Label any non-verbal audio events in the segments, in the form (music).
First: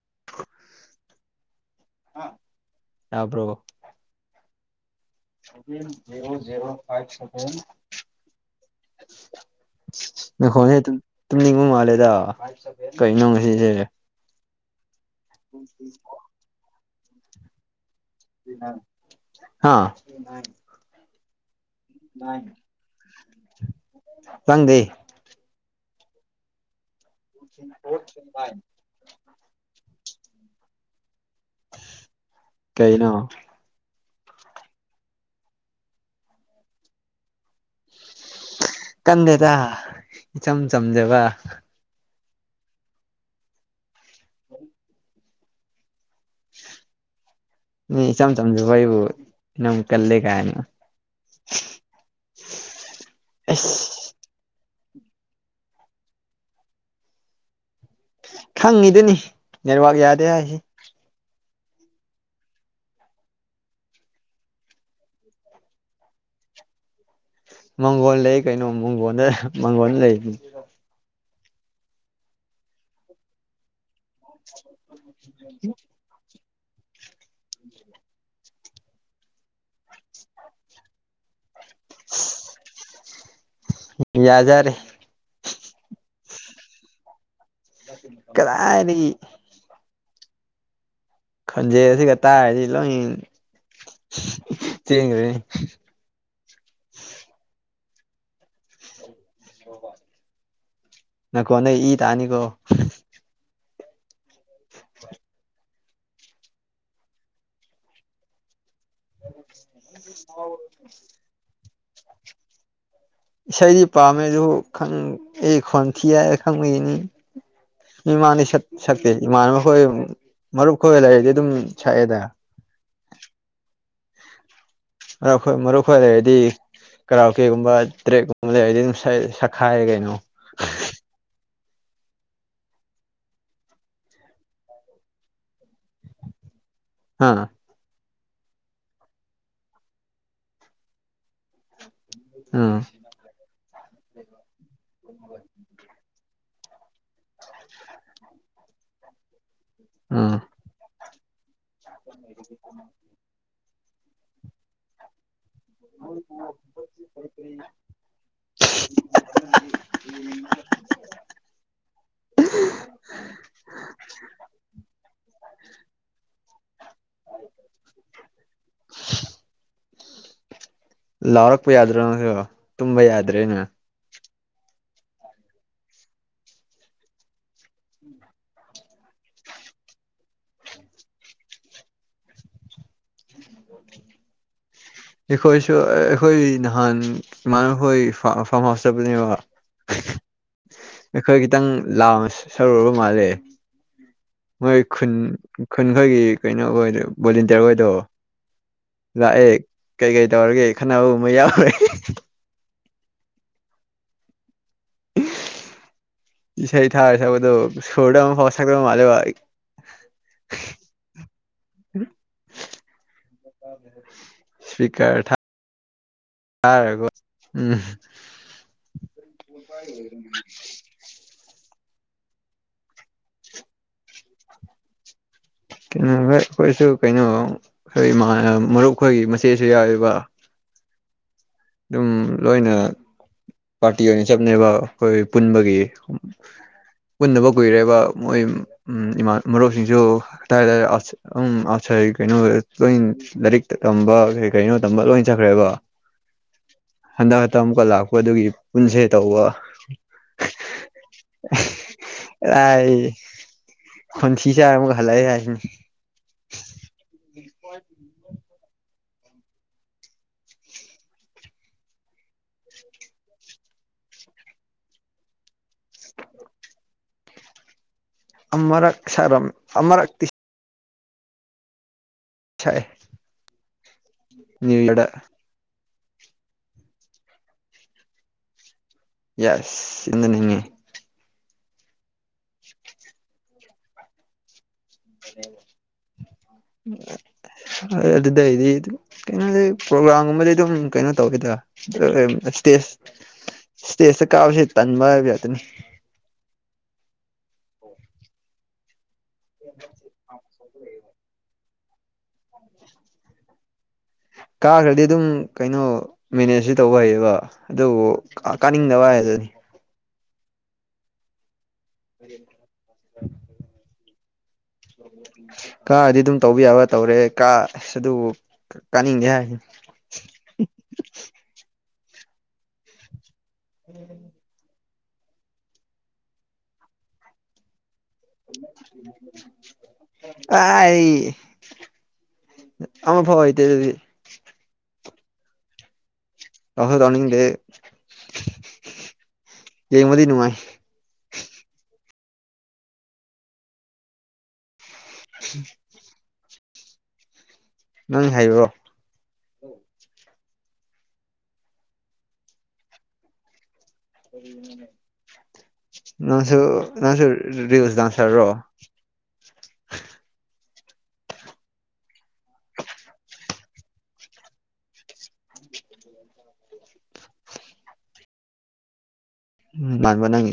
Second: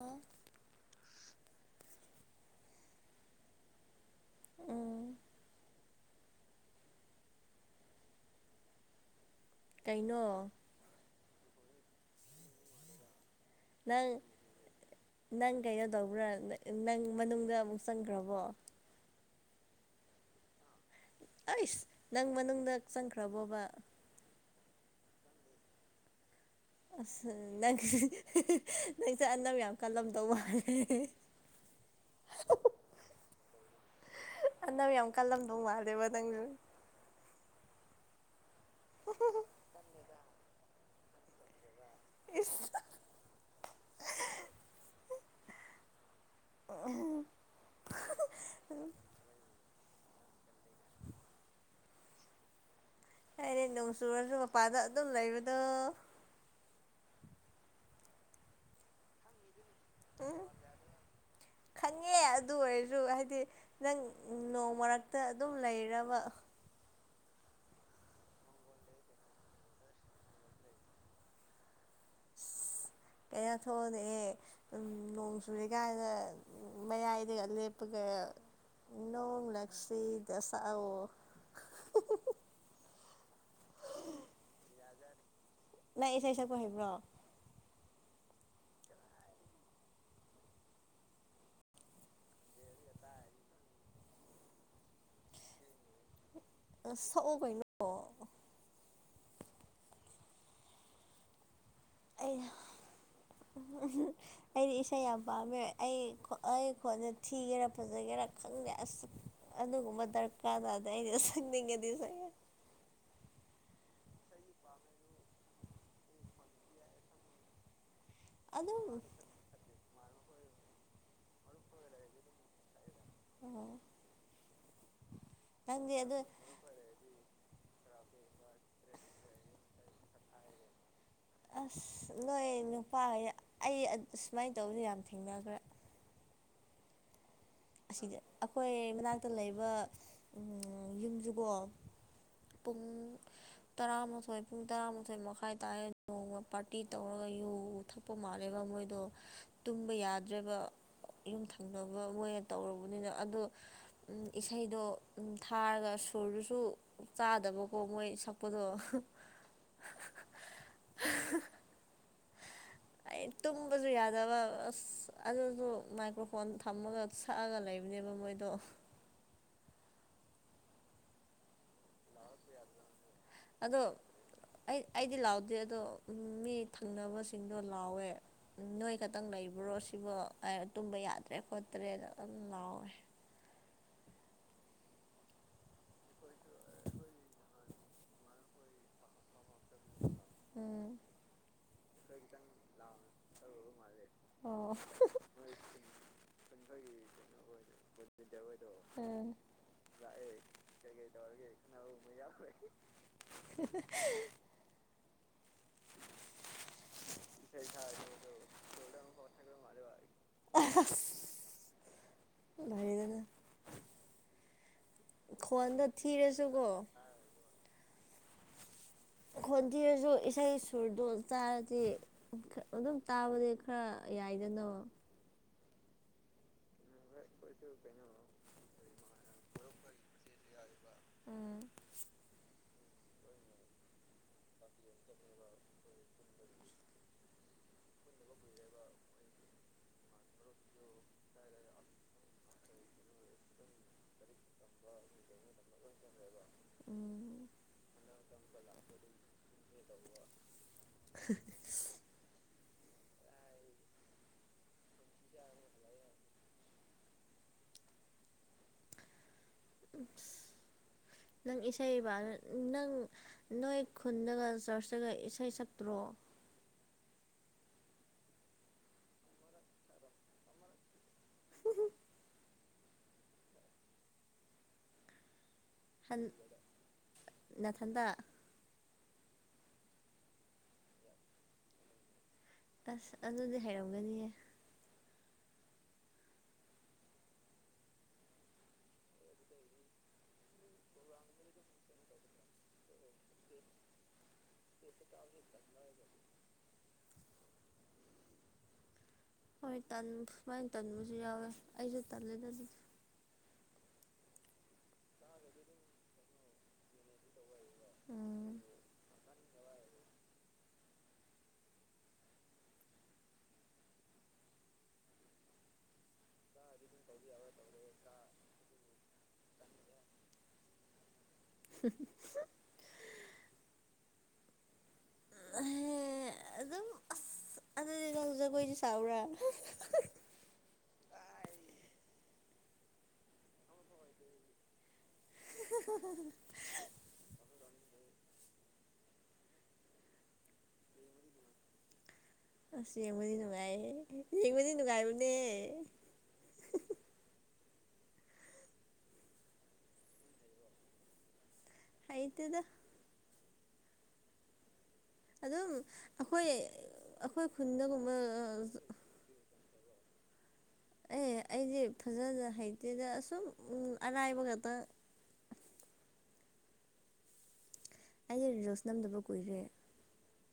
ꯑꯣ ꯌꯥꯕ꯭ꯔꯣꯚꯣ ꯎꯝ ꯚ ꯖꯦꯔꯣ ꯖꯦꯔꯣ ꯐꯥꯏꯚ ꯁꯚ ꯀꯩꯅꯣ ꯅꯈꯣꯏꯅꯦ ꯇꯨꯝꯅꯤꯡꯕ ꯃꯥꯜꯂꯦꯗ ꯀꯩꯅ ꯎꯝ ꯅꯪ ꯅꯪ ꯀꯩꯅꯣ ꯇꯧꯕ꯭ꯔꯥ ꯅꯪ ꯃꯅꯨꯡꯗ ꯑꯃꯨꯛ ꯆꯪꯈ꯭ꯔꯕꯣ ꯑꯥ ꯑꯩꯁ ꯅꯪ ꯃꯅꯨꯡꯗ ꯆꯪꯈ꯭ꯔꯕꯣꯕ ꯆꯪꯗꯦ ꯑꯁ ꯅꯪ ꯅꯪꯁ ꯑꯅꯝ ꯌꯥꯝ ꯀꯜꯂꯝꯗꯧ ꯃꯥꯜꯂꯦ ꯀꯩꯅꯩꯅ ꯑꯅꯧ ꯌꯥꯝ ꯀꯜꯂꯝꯗꯧ ꯃꯥꯜꯂꯦꯕ ꯅꯪꯁꯨ ꯀꯟꯗꯦꯗ ꯏꯆꯝ ꯆꯝꯖꯕ ꯏꯁ ꯑ ꯅ ꯏꯆꯝ ꯆꯝꯁꯨ ꯑꯩ ꯑꯩꯕꯨ ꯏꯝ ꯀꯜꯂꯦ ꯀꯑ ꯑꯩꯅꯦ ꯅꯣꯡ ꯆꯨꯔꯁꯨ ꯃꯄꯥꯗ ꯑꯗꯨꯝ ꯂꯩꯕꯗꯣ ꯈꯪꯉꯤꯗꯨꯅꯤ ꯅꯦꯠꯋꯥꯛ ꯌꯥꯗꯦ ꯎꯝ ꯍꯥꯏꯁꯤ ꯈꯪꯉꯦ ꯑꯗꯨ ꯑꯣꯏꯔꯁꯨ ꯍꯥꯏꯗꯤ ꯅꯪ ꯅꯣꯡ ꯃꯔꯛꯇ ꯑꯗꯨꯝ ꯂꯩꯔꯕ ꯃꯥꯡꯒꯣꯜ ꯂꯩ ꯀꯩꯅꯣ ꯃꯪꯒꯣꯜꯗ ꯃꯥꯡꯒꯣꯟꯜ ꯂꯩ ꯀꯩꯅꯌꯥ ꯊꯣꯛꯑꯂꯑꯦ ꯑꯗꯨ ꯅꯣꯡ ꯆꯨꯨꯔꯦ ꯀꯥꯏꯅ ꯃꯌꯥꯏꯗꯒ ꯂꯦꯞꯄꯒ ꯏꯅꯣ ꯂꯛꯁꯤ ꯗꯁꯥ ꯑꯣ ꯌꯥꯖꯔꯦ ꯅꯪ ꯏꯁꯩ ꯁꯛꯄꯨ ꯍꯩꯕ꯭ꯔꯣ ꯏ ꯀꯗꯥꯅꯤ ꯈꯟꯖꯦꯁꯤ ꯀ ꯇ ꯍꯥꯏꯁꯤꯂ ꯊꯦꯡꯉꯔꯤ ꯑ ꯁꯛꯑꯣ ꯀꯩꯅꯣ ꯅ ꯀꯣ ꯅ ꯏ ꯇꯥꯅꯤ ꯑꯩ ꯀꯣ ꯑꯩꯗꯤ ꯏꯁꯩ ꯌꯥꯝ ꯄꯥꯝꯃꯦ ꯑꯩ ꯑꯩ ꯈꯣꯟꯅ ꯊꯤꯒꯦꯔꯥ ꯐꯖꯒꯦꯔꯥ ꯈꯪꯗꯦ ꯑꯁ ꯑꯗꯨꯒꯨꯝꯕ ꯗꯔꯀꯥꯔꯗꯗ ꯑꯩꯅ ꯁꯪꯅꯤꯡꯉꯗꯤ ꯁꯗꯤ ꯄꯥꯝꯃꯦꯗꯨꯣ ꯈꯪ ꯑꯦ ꯈꯪ ꯊꯤ ꯌꯥ ꯈꯪꯅꯤ ꯏꯃꯥꯅꯤ ꯑꯗꯨꯝ ꯁꯛꯇꯦ ꯏꯃꯥ ꯑꯩꯈꯣꯏ ꯃꯔꯨꯞ ꯈꯣꯏ ꯂꯩꯔꯗꯤ ꯑꯗꯨꯝ ꯁꯛꯑꯦꯗ ꯑꯣ ꯃꯔꯣꯏ ꯃꯔꯨꯞ ꯈꯣꯏ ꯂꯩꯔꯗꯤ ꯀꯔꯥꯎ ꯀꯦꯒꯨꯝꯕ ꯇ꯭ꯔꯦꯀꯨꯝꯕ ꯂꯩ ꯑꯩꯗꯤ ꯑꯗꯨꯝ ꯁꯛꯈꯥꯏꯔꯦ ꯀꯩꯅꯣ ꯑꯁ ꯅꯣꯏ ꯅꯨꯄꯥꯈ ꯑꯩ ꯁꯨꯃꯥꯏꯅ ꯇꯧꯕꯗ ꯌꯥꯝ ꯊꯦꯡꯅꯈ꯭ꯔꯥ ꯑꯥ ꯁꯤꯗ ꯑꯩꯈꯣꯏ ꯃꯅꯥꯛꯇ ꯂꯩꯕ ꯌꯨꯝꯁꯤꯕꯣ ꯎꯝ ꯄꯨꯡ ꯇꯔꯥꯃꯥꯊꯣꯏ ꯄꯨꯡ ꯇꯔꯥꯃꯥꯊꯣꯏ ꯃꯈꯥꯏ ꯇꯥꯏꯦꯣꯡ ꯄꯥꯔꯇꯤ ꯇꯧꯔꯒ ꯌꯨ ꯊꯛꯄ ꯃꯥꯜꯂꯦꯕ ꯃꯣꯏꯗꯣ ꯇꯨꯝꯕ ꯎꯝ ꯌꯥꯗ꯭ꯔꯦꯕ ꯌꯨꯝꯊꯪꯅꯕ ꯃꯣꯏꯅ ꯇꯧꯨꯔꯕꯅꯤꯅ ꯑꯗꯣ ꯏꯁꯩꯗ ꯊꯥꯔꯒ ꯁꯨꯔꯗꯨꯁꯨ ꯆꯥꯗꯕꯀꯣ ꯃꯣꯏ ꯁꯛꯄꯗꯣ ꯎ ꯎ ꯑꯩ ꯇꯨꯝꯕꯁꯨ ꯌꯥꯗꯕ ꯑꯁ ꯑꯗꯨꯁꯨ ꯃꯥꯏꯀ꯭ꯔꯣꯐꯣꯟ ꯊꯝꯃꯒ ꯁꯛꯑꯒ ꯂꯩꯕꯅꯦꯕ ꯃꯣꯏ ꯑꯩꯈꯣꯏꯗꯣ (unintelligible) ꯂꯥꯎꯔꯛꯄ ꯌꯥꯗ꯭ꯔꯣ ꯅꯪꯁꯨ ꯇꯨꯝꯕ ꯌꯥꯔꯦ ꯑꯗꯣ (unintelligible) ꯑꯩ ꯑꯩꯗꯤ ꯂꯥꯎꯗꯦ ꯑꯗꯣ ꯃꯤ ꯊꯪꯅꯕꯁꯤꯡꯗꯣ ꯂꯥꯎꯋꯦ ꯅꯣꯏ ꯈꯛꯇꯪ ꯂꯩꯕ꯭ꯔꯣ ꯣ ꯁꯤꯕꯨ ꯇꯨꯝꯕ ꯌꯥꯗ꯭ꯔꯦ ꯈꯣꯠꯇ꯭ꯔꯦꯅ ꯑꯗꯨꯝ ꯂꯥꯎꯋꯦ (unintelligible) ꯑꯩꯈꯣꯏꯁꯨ ꯑꯩꯈꯣꯏ ꯅꯍꯥꯟ ꯏꯃꯥꯟꯅꯈꯣꯏ ꯐꯥꯔꯝ ꯍꯥꯎꯁ ꯆꯕꯅꯦꯕ ꯎꯝ ꯑꯩꯈꯣꯏ ꯈꯤꯇꯪ ꯂꯥꯎ ꯁꯔꯨꯔꯕ ꯃꯥꯜꯂꯦ ꯑꯣ ꯃꯣꯏ ꯈꯨꯟ ꯈꯨꯟ ꯈꯣꯏꯒꯤ ꯀꯩꯅꯣ ꯑꯣꯏ ꯚꯣꯂꯦꯟꯇꯤꯌꯥꯔ ꯑꯣꯏꯗꯣ ꯎꯝ ꯂꯥꯛꯑꯦ ꯀꯩ ꯀꯩ ꯇꯧꯔꯒꯦ ꯈꯟꯅꯕꯒꯨꯝꯕ ꯌꯥꯎꯔꯦ (unintelligible) ꯁꯦ ꯊꯥꯔ ꯁꯕꯗꯨꯣ ꯁꯔꯗ ꯑꯃ ꯐꯁ ꯊꯗ ꯃꯥꯜꯦ ꯋꯥ (unintelligible) ꯂꯔꯦꯗꯅ ꯈꯋꯥꯟꯗ ꯌꯥꯔꯦꯣ ꯎꯝ ꯈꯣꯟꯊꯤꯔꯁꯨ ꯏꯁꯩ ꯁꯨꯔꯗꯣ ꯆꯥꯔꯗꯤ ꯑꯗꯨꯝ ꯇꯥꯕꯗꯤ ꯈꯔ ꯌꯥꯏꯗꯅ ꯀ ꯀꯣꯏꯁꯨ ꯀꯩꯅꯣ ꯑꯩꯈꯣꯏ ꯃꯔꯨꯞꯈꯣꯏꯒꯤ ꯃꯆꯦꯠꯁꯨ ꯌꯥꯎꯋꯕ ꯎꯝ ꯑꯗꯨꯝ ꯂꯣꯏꯅ ꯄꯥꯔꯇꯤ ꯑꯣꯏꯅ ꯆꯞꯅꯦꯕ ꯑꯩꯈꯣꯏ ꯄꯨꯟꯕꯒꯤ ꯄꯨꯟꯅꯕ ꯀꯨꯏꯔꯦꯕ ꯃꯣꯏ ꯎ ꯏꯃꯥ ꯃꯔꯣꯛꯁꯤꯡꯁꯨ ꯍꯥꯏ ꯎ ꯀ ꯀꯩꯅꯣ ꯂꯣꯏ ꯂꯥꯏꯔꯤꯛꯇ ꯇꯝꯕ ꯀ ꯀꯩꯅꯣ ꯇꯝꯕ ꯂꯣꯏ ꯆꯠꯈ꯭ꯔꯦꯕ ꯍꯟꯗꯛꯛꯇ ꯑꯃꯨꯛꯀ ꯂꯥꯛꯄ ꯑꯗꯨꯒꯤ ꯄꯨꯟꯁꯦ ꯇꯧꯕ (inaudible) ꯇꯥꯏ ꯈꯟꯁꯤ ꯆ ꯑꯃ ꯍꯂꯥꯏ ꯍꯥꯏꯅꯤ (unintelligible) ꯎ (inaudible) ꯅꯪ ꯏꯁꯩ ꯅꯪ ꯅꯣꯏ ꯈꯨꯟꯗꯒ ꯆꯔꯆꯇꯒ ꯏꯁꯩ ꯁꯛꯇ꯭ꯔꯣ (inaudible) ꯑꯔ ꯁꯔꯝ ꯑꯔ (inaudible) ꯃꯤꯗꯥ ꯍꯟ ꯅꯅꯥꯊꯟꯗ ꯌꯥꯁ ꯏꯅꯦꯉ ꯑꯁ ꯑꯗꯨꯗꯤ ꯍꯥꯏꯔꯝꯒꯅꯤꯌꯦ ꯎꯝ ꯑꯗꯨꯗꯩꯗꯤ ꯀꯩꯅꯣꯗꯩ ꯄ꯭ꯔꯣꯒ꯭ꯔꯥꯝꯒꯨꯝꯕꯗꯤꯩ ꯑꯗꯨꯝ ꯀꯩꯅꯣ ꯇꯧꯋꯦꯗ ꯏꯁꯇꯦꯖ ꯏꯁꯇꯦꯖꯇ ꯀꯥꯕꯕꯁꯤꯦ ꯇꯟꯕ ꯍꯥꯏꯕ ꯌꯥꯗꯅꯤ ꯑꯣ ꯍꯣꯏ ꯁꯨꯃꯥꯏꯅ ꯇꯟꯕꯁꯨ ꯌꯥꯎꯋꯦ ꯑꯩꯁꯨ ꯇꯜꯂꯦꯗ ꯑꯗꯨꯗꯤ ꯀꯥꯈ꯭ꯔꯗꯤ ꯑꯗꯨꯝ ꯀꯩꯅꯣ ꯃꯦꯅꯦꯖꯁꯤ ꯇꯧꯕ ꯍꯩꯌꯦꯕ ꯑꯗꯨꯕꯨ ꯎꯝ ꯀꯥꯅꯤꯡꯗꯕ ꯍꯥꯏꯗꯨꯅꯤ (unintelligible) ꯀꯥꯔꯗꯤ ꯑꯗꯨꯝ ꯇꯧꯕ ꯌꯥꯕ ꯇꯧꯔꯦ ꯀ ꯑꯗꯨꯕꯨ ꯀꯥꯅꯤꯡꯗꯦ ꯍꯥꯏꯁꯤ (inaudible) (inaudible) (inaudible) ꯑꯗꯨ ꯑꯗꯨꯝ ꯑ ꯀꯥꯏ ꯑꯃ ꯐꯥꯎ ꯍꯗꯦ ꯑꯗꯨꯗꯤ (unintelligible) ꯑꯍꯗꯅꯤꯡꯗꯦ ꯌꯦ ꯃꯗꯤ ꯅꯨꯅꯨꯡꯉꯥꯏ ꯑ ꯆꯡꯃ ꯅꯨꯡꯒꯥꯏꯌꯦ ꯆꯃꯅꯤ ꯅꯨꯡꯒꯥꯏꯕꯨꯅꯦ ꯅꯪ ꯍꯥꯏꯌꯣ ꯑ ꯇꯗ ꯎ ꯑꯗꯨꯝ ꯑꯩꯈꯣꯏ ꯅꯪꯁꯨ ꯑꯩꯈꯣꯏ ꯔꯤꯜꯁ ꯈꯨꯟꯗꯒꯨꯝꯕ ꯗꯥꯟꯁꯔꯔꯣ ꯑꯦ ꯑꯩꯁꯦ ꯐꯖꯅ ꯍꯩꯇꯦꯗ ꯑꯁꯨꯝ ꯑꯔꯥꯏꯕ ꯈꯛꯇ ꯑꯩ ꯔꯣꯁ ꯅꯝꯗꯕ ꯀꯨꯏꯔꯦ ꯎꯝ ꯂꯥꯟꯕ ꯅꯦ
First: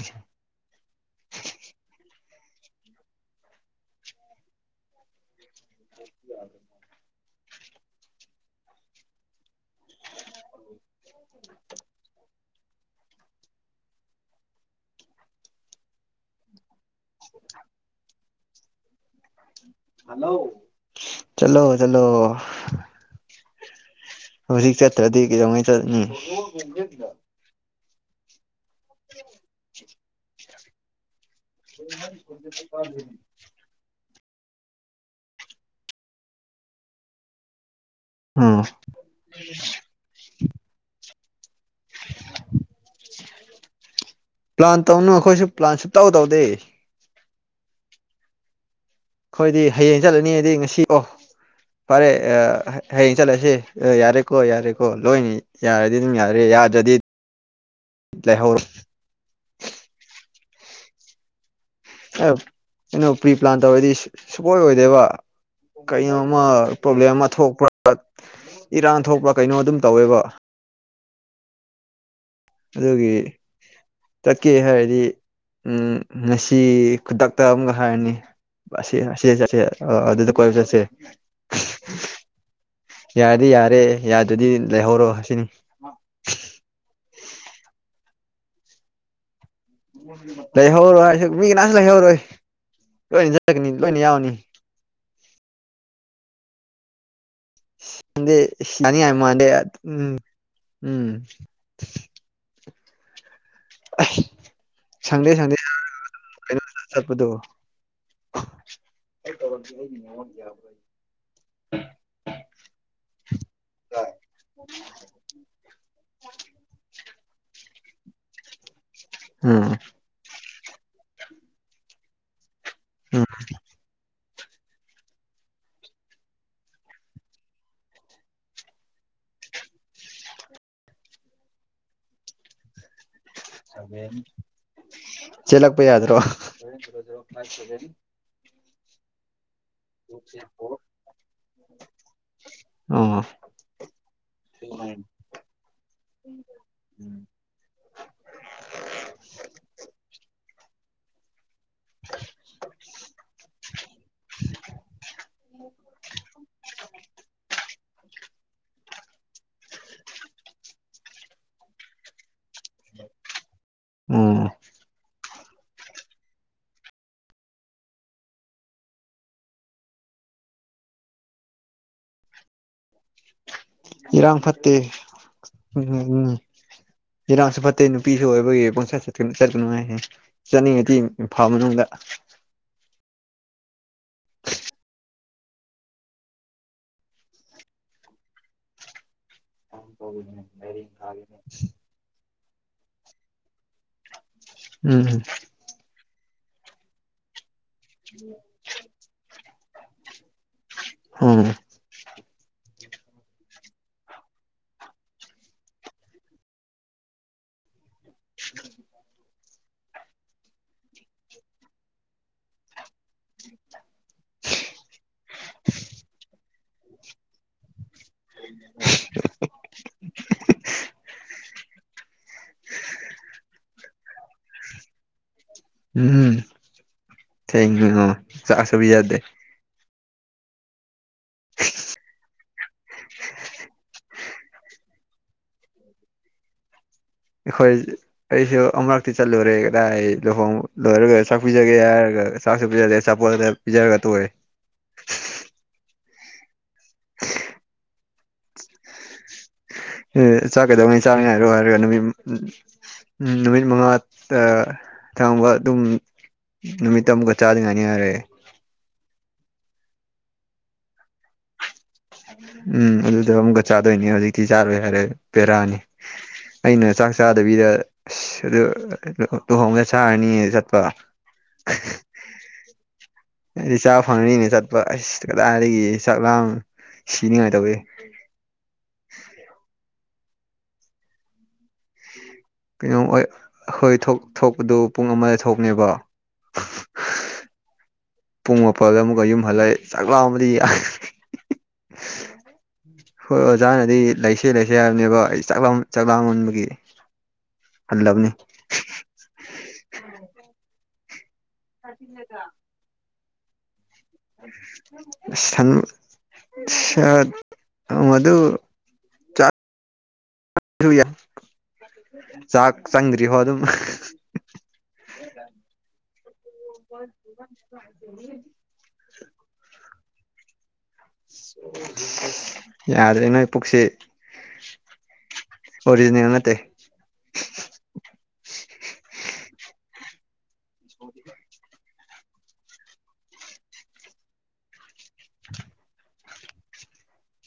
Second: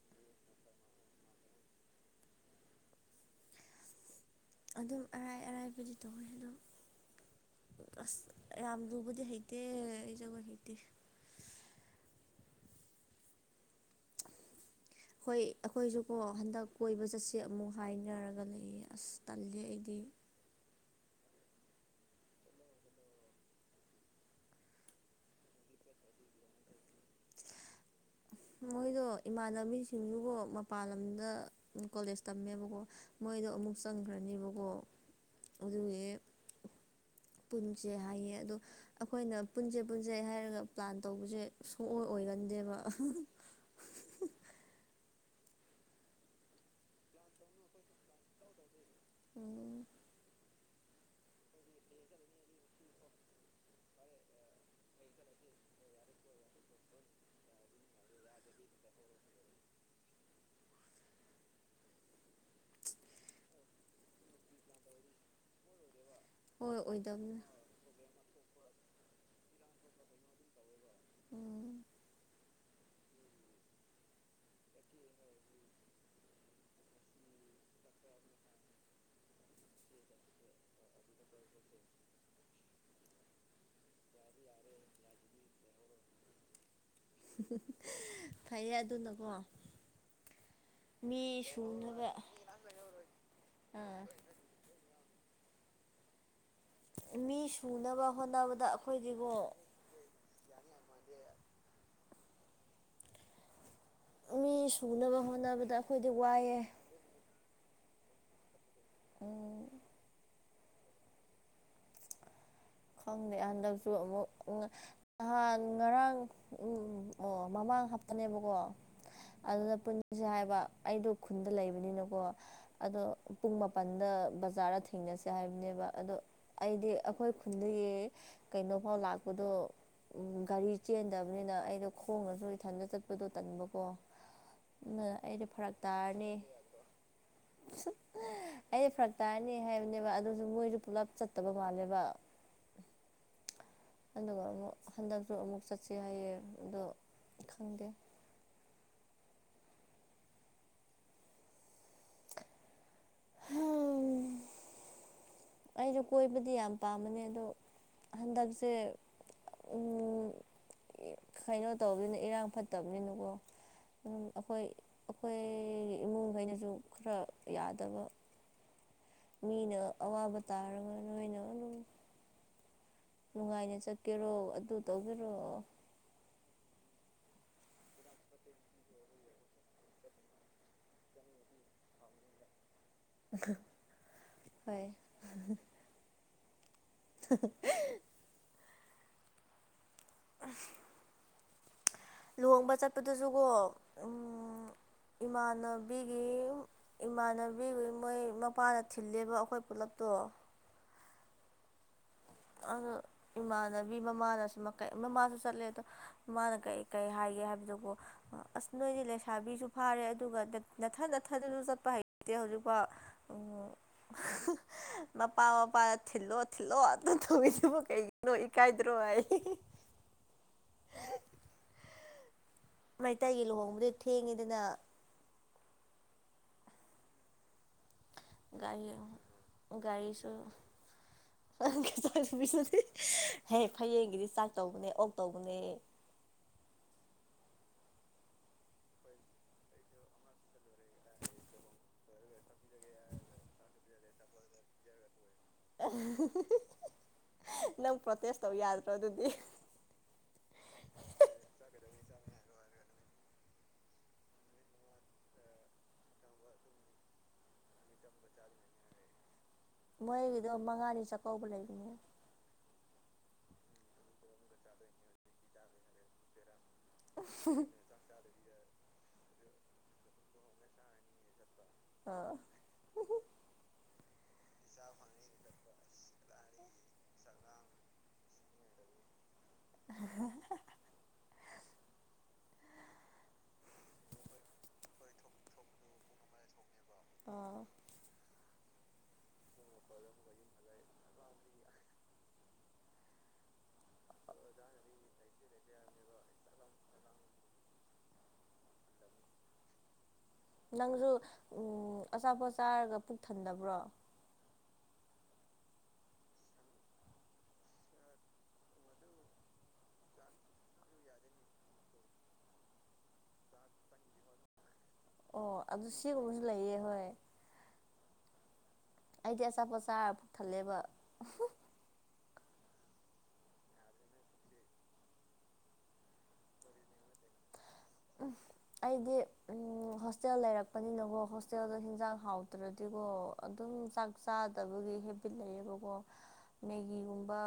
ꯑꯗꯨꯝ ꯑꯔꯥꯏ ꯑꯔꯥꯏꯕꯗꯨ ꯇꯣ ꯌꯥ ꯑꯁ ꯌꯥꯝ ꯂꯨꯕꯗꯤ ꯍꯩꯇꯦ ꯑꯩ ꯖꯕꯣꯏ ꯍꯩꯇꯦ (inaudible) ꯍꯣꯏ ꯑꯩꯈꯣꯏꯁꯨꯀꯣ ꯍꯟꯗꯛ ꯀꯣꯏꯕ ꯆꯠꯁꯦ ꯑꯃꯨꯛ ꯍꯥꯏꯅꯔꯒ ꯂꯩ ꯑꯁ ꯇꯜꯂꯦ ꯑꯩꯗꯤ ꯍꯂꯣ ꯆꯂꯣ ꯆꯂꯣ ꯍꯧꯖꯤꯛ ꯆꯠꯇ꯭ꯔꯗꯤ ꯀꯩꯗꯧꯉꯩ ꯆꯠꯅꯤ ꯃꯣꯏꯗꯣ ꯏꯃꯥꯟꯅꯕꯤꯁꯤꯡꯗꯨꯕꯨ ꯃꯄꯥꯟ ꯂꯝꯗ ꯀꯣꯂꯦꯖ ꯇꯝꯃꯦꯕꯀꯣ ꯃꯣꯏꯗꯣ ꯑꯃꯨꯛ ꯆꯪ ꯐꯔꯅꯦꯕꯀꯣ ꯑꯗꯨꯒꯤꯟ ꯁꯦ ꯍꯥꯏꯌꯦ ꯑꯗꯣ ꯎꯝ ꯑꯩꯈꯣꯏꯅ ꯄꯨꯟꯁꯩ ꯄꯨꯟꯁꯩ ꯍꯥꯏꯔꯒ ꯄ꯭ꯂꯥꯟ ꯇꯧꯕꯁꯦ ꯁꯣꯛꯑꯣ ꯑꯣꯏꯔꯟꯗꯦꯕ ꯄ꯭ꯂꯥꯟ ꯇꯧꯅꯨ ꯑꯩꯈꯣꯏꯁꯨ ꯄ꯭ꯂꯥꯟ ꯁ ꯇꯧ ꯇꯧꯗꯦ ꯑꯩꯣꯏꯗꯤ ꯎꯝ ꯍꯌꯦꯡ ꯆꯠꯂꯅꯤꯗꯤ ꯉꯁꯤ ꯑꯣ ꯐꯔꯦ ꯍꯌꯦꯡ ꯆꯠꯂꯁꯤ ꯌꯥꯔꯦꯀꯣ ꯌꯥꯔꯦꯀꯣ ꯂꯣꯏꯅꯤ ꯌꯥꯔꯗꯤ ꯑꯗꯨꯝ ꯌꯥꯔꯦ ꯌꯥꯗ꯭ꯔꯗꯤ ꯂꯍꯣꯔ ꯑꯦ ꯀꯩꯅꯣ ꯄ꯭ꯔꯤ ꯄ꯭ꯂꯥꯟ ꯇꯧꯋꯦꯗꯤ ꯁꯨꯡꯄꯣꯏ ꯑꯣꯏꯗꯦꯕ ꯀꯩꯅꯣꯝꯃ ꯍꯣꯏ ꯄ꯭ꯔꯣꯕ꯭ꯂꯦꯝ ꯑꯃ ꯑꯣꯏꯗꯕꯅꯦ ꯊꯣꯛꯄ꯭ꯔꯥ ꯏꯔꯥꯡ ꯊꯣꯛꯄ꯭ꯔꯥ ꯀꯩꯅꯣ ꯑꯗꯨꯝ ꯇꯧꯋꯦꯕ ꯎꯝ ꯑꯗꯨꯒꯤ ꯇꯛꯀꯦ ꯍꯥꯏꯔꯗꯤ ꯎꯝ ꯉꯁꯤ ꯈꯨꯗꯛꯇ ꯑꯃꯒ ꯍꯥꯏꯔꯅꯤ ꯑꯁꯤ ꯑꯁꯤ ꯆꯠꯁꯦ ꯑ ꯑꯗꯨꯗ ꯀꯣꯏꯕ ꯆꯠꯁꯦ ꯌꯥꯔꯗꯤ ꯌꯥꯔꯦ ꯌꯥꯗꯗꯤ ꯂꯩꯍꯧꯔꯣ ꯑꯁꯤꯅꯤ ꯐꯩꯌꯦ ꯑꯗꯨꯅꯀꯣ ꯍ ꯔꯣ ꯃꯤ ꯃꯤꯒꯤ ꯅꯅꯥꯆꯂ ꯍꯧꯔꯣ ꯁꯨꯅꯕ ꯂꯣꯏꯅ ꯆꯠꯂꯒꯅꯤ ꯂꯣꯏꯅ ꯑꯥ ꯌꯥꯎꯅꯤ ꯃꯤ ꯁꯨꯅꯕ ꯁꯗꯦ ꯍꯣꯠꯅꯕꯗ ꯁꯅꯤ ꯍꯥꯏ ꯑꯩꯈꯣꯏꯗꯤꯀꯣ ꯃꯗꯦ ꯎꯝ ꯎꯝ ꯑꯩ ꯃꯤ ꯁꯨꯅꯕ ꯁꯪꯗꯦ ꯁꯪꯗꯦ ꯍꯣꯠꯅꯕꯗ ꯑꯩꯈꯣꯏꯗꯤ ꯋꯥꯏꯑꯦ ꯑꯩ ꯇ ꯋꯥ ꯎꯝ (unintelligible) ꯈꯪꯗꯦ ꯍꯟꯗꯛꯁꯨ ꯑꯃꯨꯛ ꯅꯍꯥꯟ ꯉꯔꯥꯡ ꯎ ꯑꯣ ꯃꯃꯥꯡ ꯅꯦꯕꯀꯣ ꯎꯝ ꯑꯗꯨꯅ ꯄꯨꯟꯁꯦ ꯍꯥꯏꯕ ꯑꯩꯗꯣ ꯈꯨꯟꯗ ꯂꯩꯕꯅꯤꯅꯀꯣ ꯑꯗꯣ ꯎꯝ ꯄꯨꯡ ꯃꯥꯄꯜꯗ ꯕꯖꯥꯔꯗ ꯊꯦꯡꯅꯁꯦ ꯍꯥꯏꯕꯅꯦꯕ ꯑꯗꯣ ꯑꯩꯗꯤ ꯑꯩꯈꯣꯏ ꯈꯨꯟꯂꯨꯑ ꯀꯩꯅꯣꯐꯥꯎ ꯂꯥꯛꯄꯗꯣ ꯒꯥꯔꯤ ꯆꯦꯟꯗꯕꯅꯤꯅ ꯑꯩꯗꯣ ꯈꯣꯡꯉꯁꯨ ꯅ ꯏꯊꯟꯗ ꯆꯠꯄꯗꯣ ꯇꯟꯕꯀꯣ ꯑꯩꯗꯤ ꯐꯔꯛ ꯇꯥꯔꯅꯤ ꯗꯅꯤ ꯑꯩꯁ ꯐꯔꯛ ꯇꯥꯔꯅꯤ ꯍꯥꯏꯕꯅꯦꯕ ꯑꯗꯨꯁꯨ ꯃꯣꯏꯁꯨ ꯄꯨꯂꯞ ꯆꯠꯇꯕ ꯃꯥꯜꯂꯦꯕ ꯑꯣ ꯑꯗꯨꯒ ꯑꯃꯨꯛ ꯍꯟꯗꯛꯁꯨ ꯑꯃꯨꯛ ꯆꯠꯁꯦ ꯍꯥꯏꯌꯦꯦ ꯑꯗꯣ ꯈꯪꯗꯦ (inaudible) (inaudible) (inaudible) ꯑꯩꯁꯨ ꯀꯣꯏꯕꯗꯤ ꯌꯥꯝ ꯄꯥꯝꯕꯅꯦ ꯑꯗꯣ ꯍꯟꯗꯛꯁꯦ ꯎꯝ ꯀꯩꯅꯣ ꯇꯧꯕꯅꯤꯅ ꯏꯔꯥꯡ ꯐꯠꯇꯕꯅꯤꯅꯀꯣ ꯑꯗꯨꯝ ꯎꯝ ꯑꯩꯈꯣꯏ ꯑꯩꯈꯣꯏꯒꯤ ꯏꯃꯨꯡꯈꯩꯅꯁꯨ ꯈꯔ ꯌꯥꯗꯕ ꯃꯤꯅ ꯑꯋꯥꯕ ꯇꯥꯔꯒ ꯅꯣꯏꯅ ꯑꯗꯨꯝ ꯅꯨꯡꯉꯥꯏꯅ ꯆꯠꯀꯦꯔꯣ ꯏꯔꯥꯡ ꯑꯗꯨ ꯐꯠꯇꯦ ꯇꯧꯒꯦꯔꯣ (inaudible) ꯏꯔꯥꯡꯁꯨ ꯐꯠꯇꯦ ꯅꯨꯄꯤꯁꯨ ꯑꯣꯏꯕꯒꯤ ꯄꯣꯡꯆꯠ ꯆꯠꯄ ꯅꯨꯡꯉꯥꯏ ꯆꯠꯅꯤꯡꯉꯗꯤ ꯏꯝꯐꯥꯜ ꯃꯅꯨꯡꯗ (unintelligible) ꯍꯣꯏ (inaudible) ꯃꯔꯤꯅꯦ ꯂꯨꯍꯣꯡꯕ ꯆꯠꯄꯗꯁꯨꯀꯣ ꯎꯝ ꯏꯃꯥꯟꯅꯕꯤꯒꯤ ꯏꯃꯥꯟꯅꯕꯤ ꯃꯣꯏ ꯃꯄꯥꯅ ꯊꯤꯜꯂꯦꯕ ꯑꯩꯈꯣꯏ ꯄꯨꯂꯞꯇꯣ ꯍꯝ ꯑꯗ ꯏꯃꯥꯟꯅꯕꯤ ꯃꯃꯥꯅꯁꯨ ꯃꯃꯥꯁꯨ ꯆꯠꯂꯦ ꯑꯗꯣ ꯃꯃꯥꯅ ꯀꯩ ꯀꯩ ꯍꯥꯏꯒꯦ ꯍꯥꯏꯕ ꯑꯗꯨꯕꯨ ꯑꯁ ꯅꯣꯏꯗꯤ ꯂꯩꯁꯥꯕꯤꯁꯨ ꯐꯥꯔꯦ ꯑꯗꯨꯒ ꯅꯊꯠ ꯊꯗꯁꯨ ꯆꯠꯄ ꯍꯩꯇꯦ ꯍꯧꯖꯤꯛꯐꯥꯎ ꯃꯄꯥ ꯃꯄꯥꯗ ꯊꯤꯜꯂꯣ ꯊꯤꯜꯂꯣ ꯑꯝ ꯇꯧꯅꯦꯕ ꯀꯩ ꯅꯣ ꯏꯀꯥꯏꯗ꯭ꯔꯣ ꯍꯥꯏ ꯃꯩꯇꯩꯒꯤ ꯂꯨꯍꯣꯡꯕꯗꯤ ꯊꯦꯡꯉꯤꯗꯅ ꯎꯝ ꯊꯦ (inaudible) ꯒꯥꯔꯤ ꯒꯥꯔꯤ ꯑ (inaudible) ꯍꯦ ꯐꯌꯦꯡꯒꯤꯗꯤ ꯆꯥꯛ ꯇꯧꯕꯅꯦ ꯑꯣꯛ ꯇꯧꯕꯅꯦ (unintelligible) ꯑꯩꯈꯣꯏ ꯑꯩꯁꯨ ꯑꯃꯨꯔꯛꯇꯤ ꯆꯠꯂꯨꯔꯦ ꯀꯗꯥꯏ ꯂꯨꯍꯣꯡ ꯂꯣꯏꯔꯒ ꯆꯥꯛꯄꯤꯖꯒꯦ ꯍꯥꯏꯔꯒ ꯆꯥꯛꯁꯨ ꯄꯤꯖꯔꯦ ꯑꯆꯥꯄꯣꯠ ꯄꯤꯖꯔꯒ ꯇꯣꯏꯑꯦ ꯅꯪ ꯄ꯭ꯔꯣꯇꯦꯁ ꯇꯧ ꯌꯥꯗ꯭ꯔꯣ ꯑꯗꯨꯗꯤ ꯑꯦ ꯆꯥꯛꯀꯗꯧꯅꯤ ꯆꯥꯅꯤ ꯍꯥꯏꯔꯣ ꯍꯥꯏꯔꯒ ꯅꯨꯃꯤꯠ ꯎꯝ ꯅꯨꯃꯤꯠ ꯃꯉꯥ ꯊꯥꯡꯕ ꯑꯗꯨꯝ ꯅꯨꯃꯤꯠꯇ ꯑꯃꯨꯛꯀ ꯆꯥꯗ ꯉꯅꯤ ꯌꯥꯔꯦ ꯃꯣꯏꯒꯤꯗꯣ ꯃꯉꯥꯅꯤ ꯆꯥꯛꯀꯧꯕ ꯂꯩꯕꯅꯦ ꯎꯝ ꯑꯗꯨꯗ ꯑꯃꯨꯛꯀ ꯆꯥꯗꯣꯏꯅꯤ ꯍꯧꯖꯤꯛꯇꯤ ꯆꯥꯔꯣꯏ ꯍꯥꯏꯔꯦ ꯄꯦꯔꯥꯅꯤ ꯑꯩꯅ ꯆꯥꯛ ꯆꯥꯗꯕꯤꯗ ꯑꯁ ꯂꯨꯍꯣꯡꯒ ꯁꯥꯔꯅꯤꯌꯦ ꯆꯠꯄ ꯑꯥ ꯑꯩꯗꯤ ꯆꯥꯛ ꯐꯪꯔꯤꯅꯦ ꯆꯠꯄ ꯑꯁ ꯀꯗꯥꯏꯗꯒꯤ ꯆꯥꯛ ꯂꯥꯡ ꯁꯤꯅꯤꯉꯥꯏ ꯇꯧꯑ ꯑ (inaudible) ꯀꯩꯅꯣꯝ ꯑꯩꯈꯣꯏ ꯊꯣꯛꯄꯗꯨ ꯄꯨꯡ ꯑꯃꯗ ꯊꯣꯛꯅꯦꯕ ꯑꯣ ꯄꯨꯡ ꯃꯥꯄꯜꯗ ꯑꯃꯨꯛꯀ ꯌꯨꯝ ꯍꯜꯂꯦ ꯆꯥꯛꯂꯥꯎ ꯑꯃꯗꯤ ꯍꯣꯏ ꯑꯣꯖꯥꯅꯗꯤ ꯂꯩꯁꯦ ꯂꯩꯁꯦ ꯍꯥꯏꯕꯅꯦꯕꯣ ꯑꯩ ꯆꯥꯛꯥ ꯆꯥꯛꯂꯥꯃꯣꯟꯕꯒꯤ ꯍꯜꯂꯕꯅꯤ (inaudible) ꯅꯪꯁꯨ ꯎ ꯑꯆꯥꯄꯣꯠ ꯆꯥꯔꯒ ꯄꯨꯛ ꯊꯟꯗꯕ꯭ꯔꯣ ꯁ ꯃꯗꯨ ꯆ ꯆꯥꯛ ꯆꯪꯗ꯭ꯔꯤꯍꯣ ꯑꯗꯨꯝ (inaudible) ꯑꯣ ꯑꯗꯨ ꯁꯤꯒꯨꯝꯕꯁꯨ ꯂꯩꯌꯦ ꯍꯣꯏ ꯑꯩꯗꯤ ꯑꯆꯥꯄꯣꯠꯆꯥ ꯄꯨꯛꯊꯜꯂꯦꯕ ꯌꯥꯔꯦ ꯅꯣꯏ ꯄꯨꯛꯁꯤ ꯑꯣꯔꯤꯖꯅꯦꯜ ꯅꯠꯇꯦ ꯎꯝ ꯑꯩꯗꯤ ꯎꯝ ꯍꯣꯁꯇꯦꯜ ꯂꯩꯔꯛꯄꯅꯤꯅꯀꯣ ꯍꯣꯁꯇꯦꯜꯗꯣ ꯍꯦꯟꯖꯥꯡ ꯍꯥꯎꯇ꯭ꯔꯗꯤꯀꯣ ꯑꯗꯨꯝ ꯆꯥꯛ ꯆꯥꯗꯕꯒꯤ ꯍꯦꯕꯤꯠ ꯂꯩꯌꯦꯕꯀꯣ ꯃꯦꯒꯤꯒꯨꯝꯕ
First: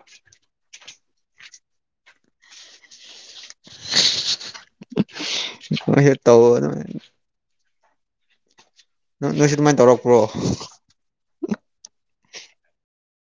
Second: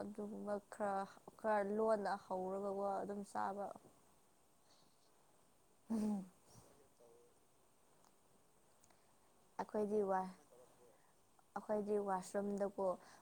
ꯑꯗꯨꯒꯨꯝꯕ ꯈꯔ ꯈꯔ ꯂꯣꯟꯅ ꯍꯧꯔꯒꯕꯨ ꯑꯗꯨꯝ ꯆꯥꯕ (inaudible) ꯅꯣꯏꯁꯨ ꯑꯗꯨꯃꯥꯏꯅ ꯑꯩꯈꯣꯏꯗꯤ ꯇꯧꯔꯛꯄ꯭ꯔꯣ ꯋꯥ ꯃꯝꯗꯀꯣ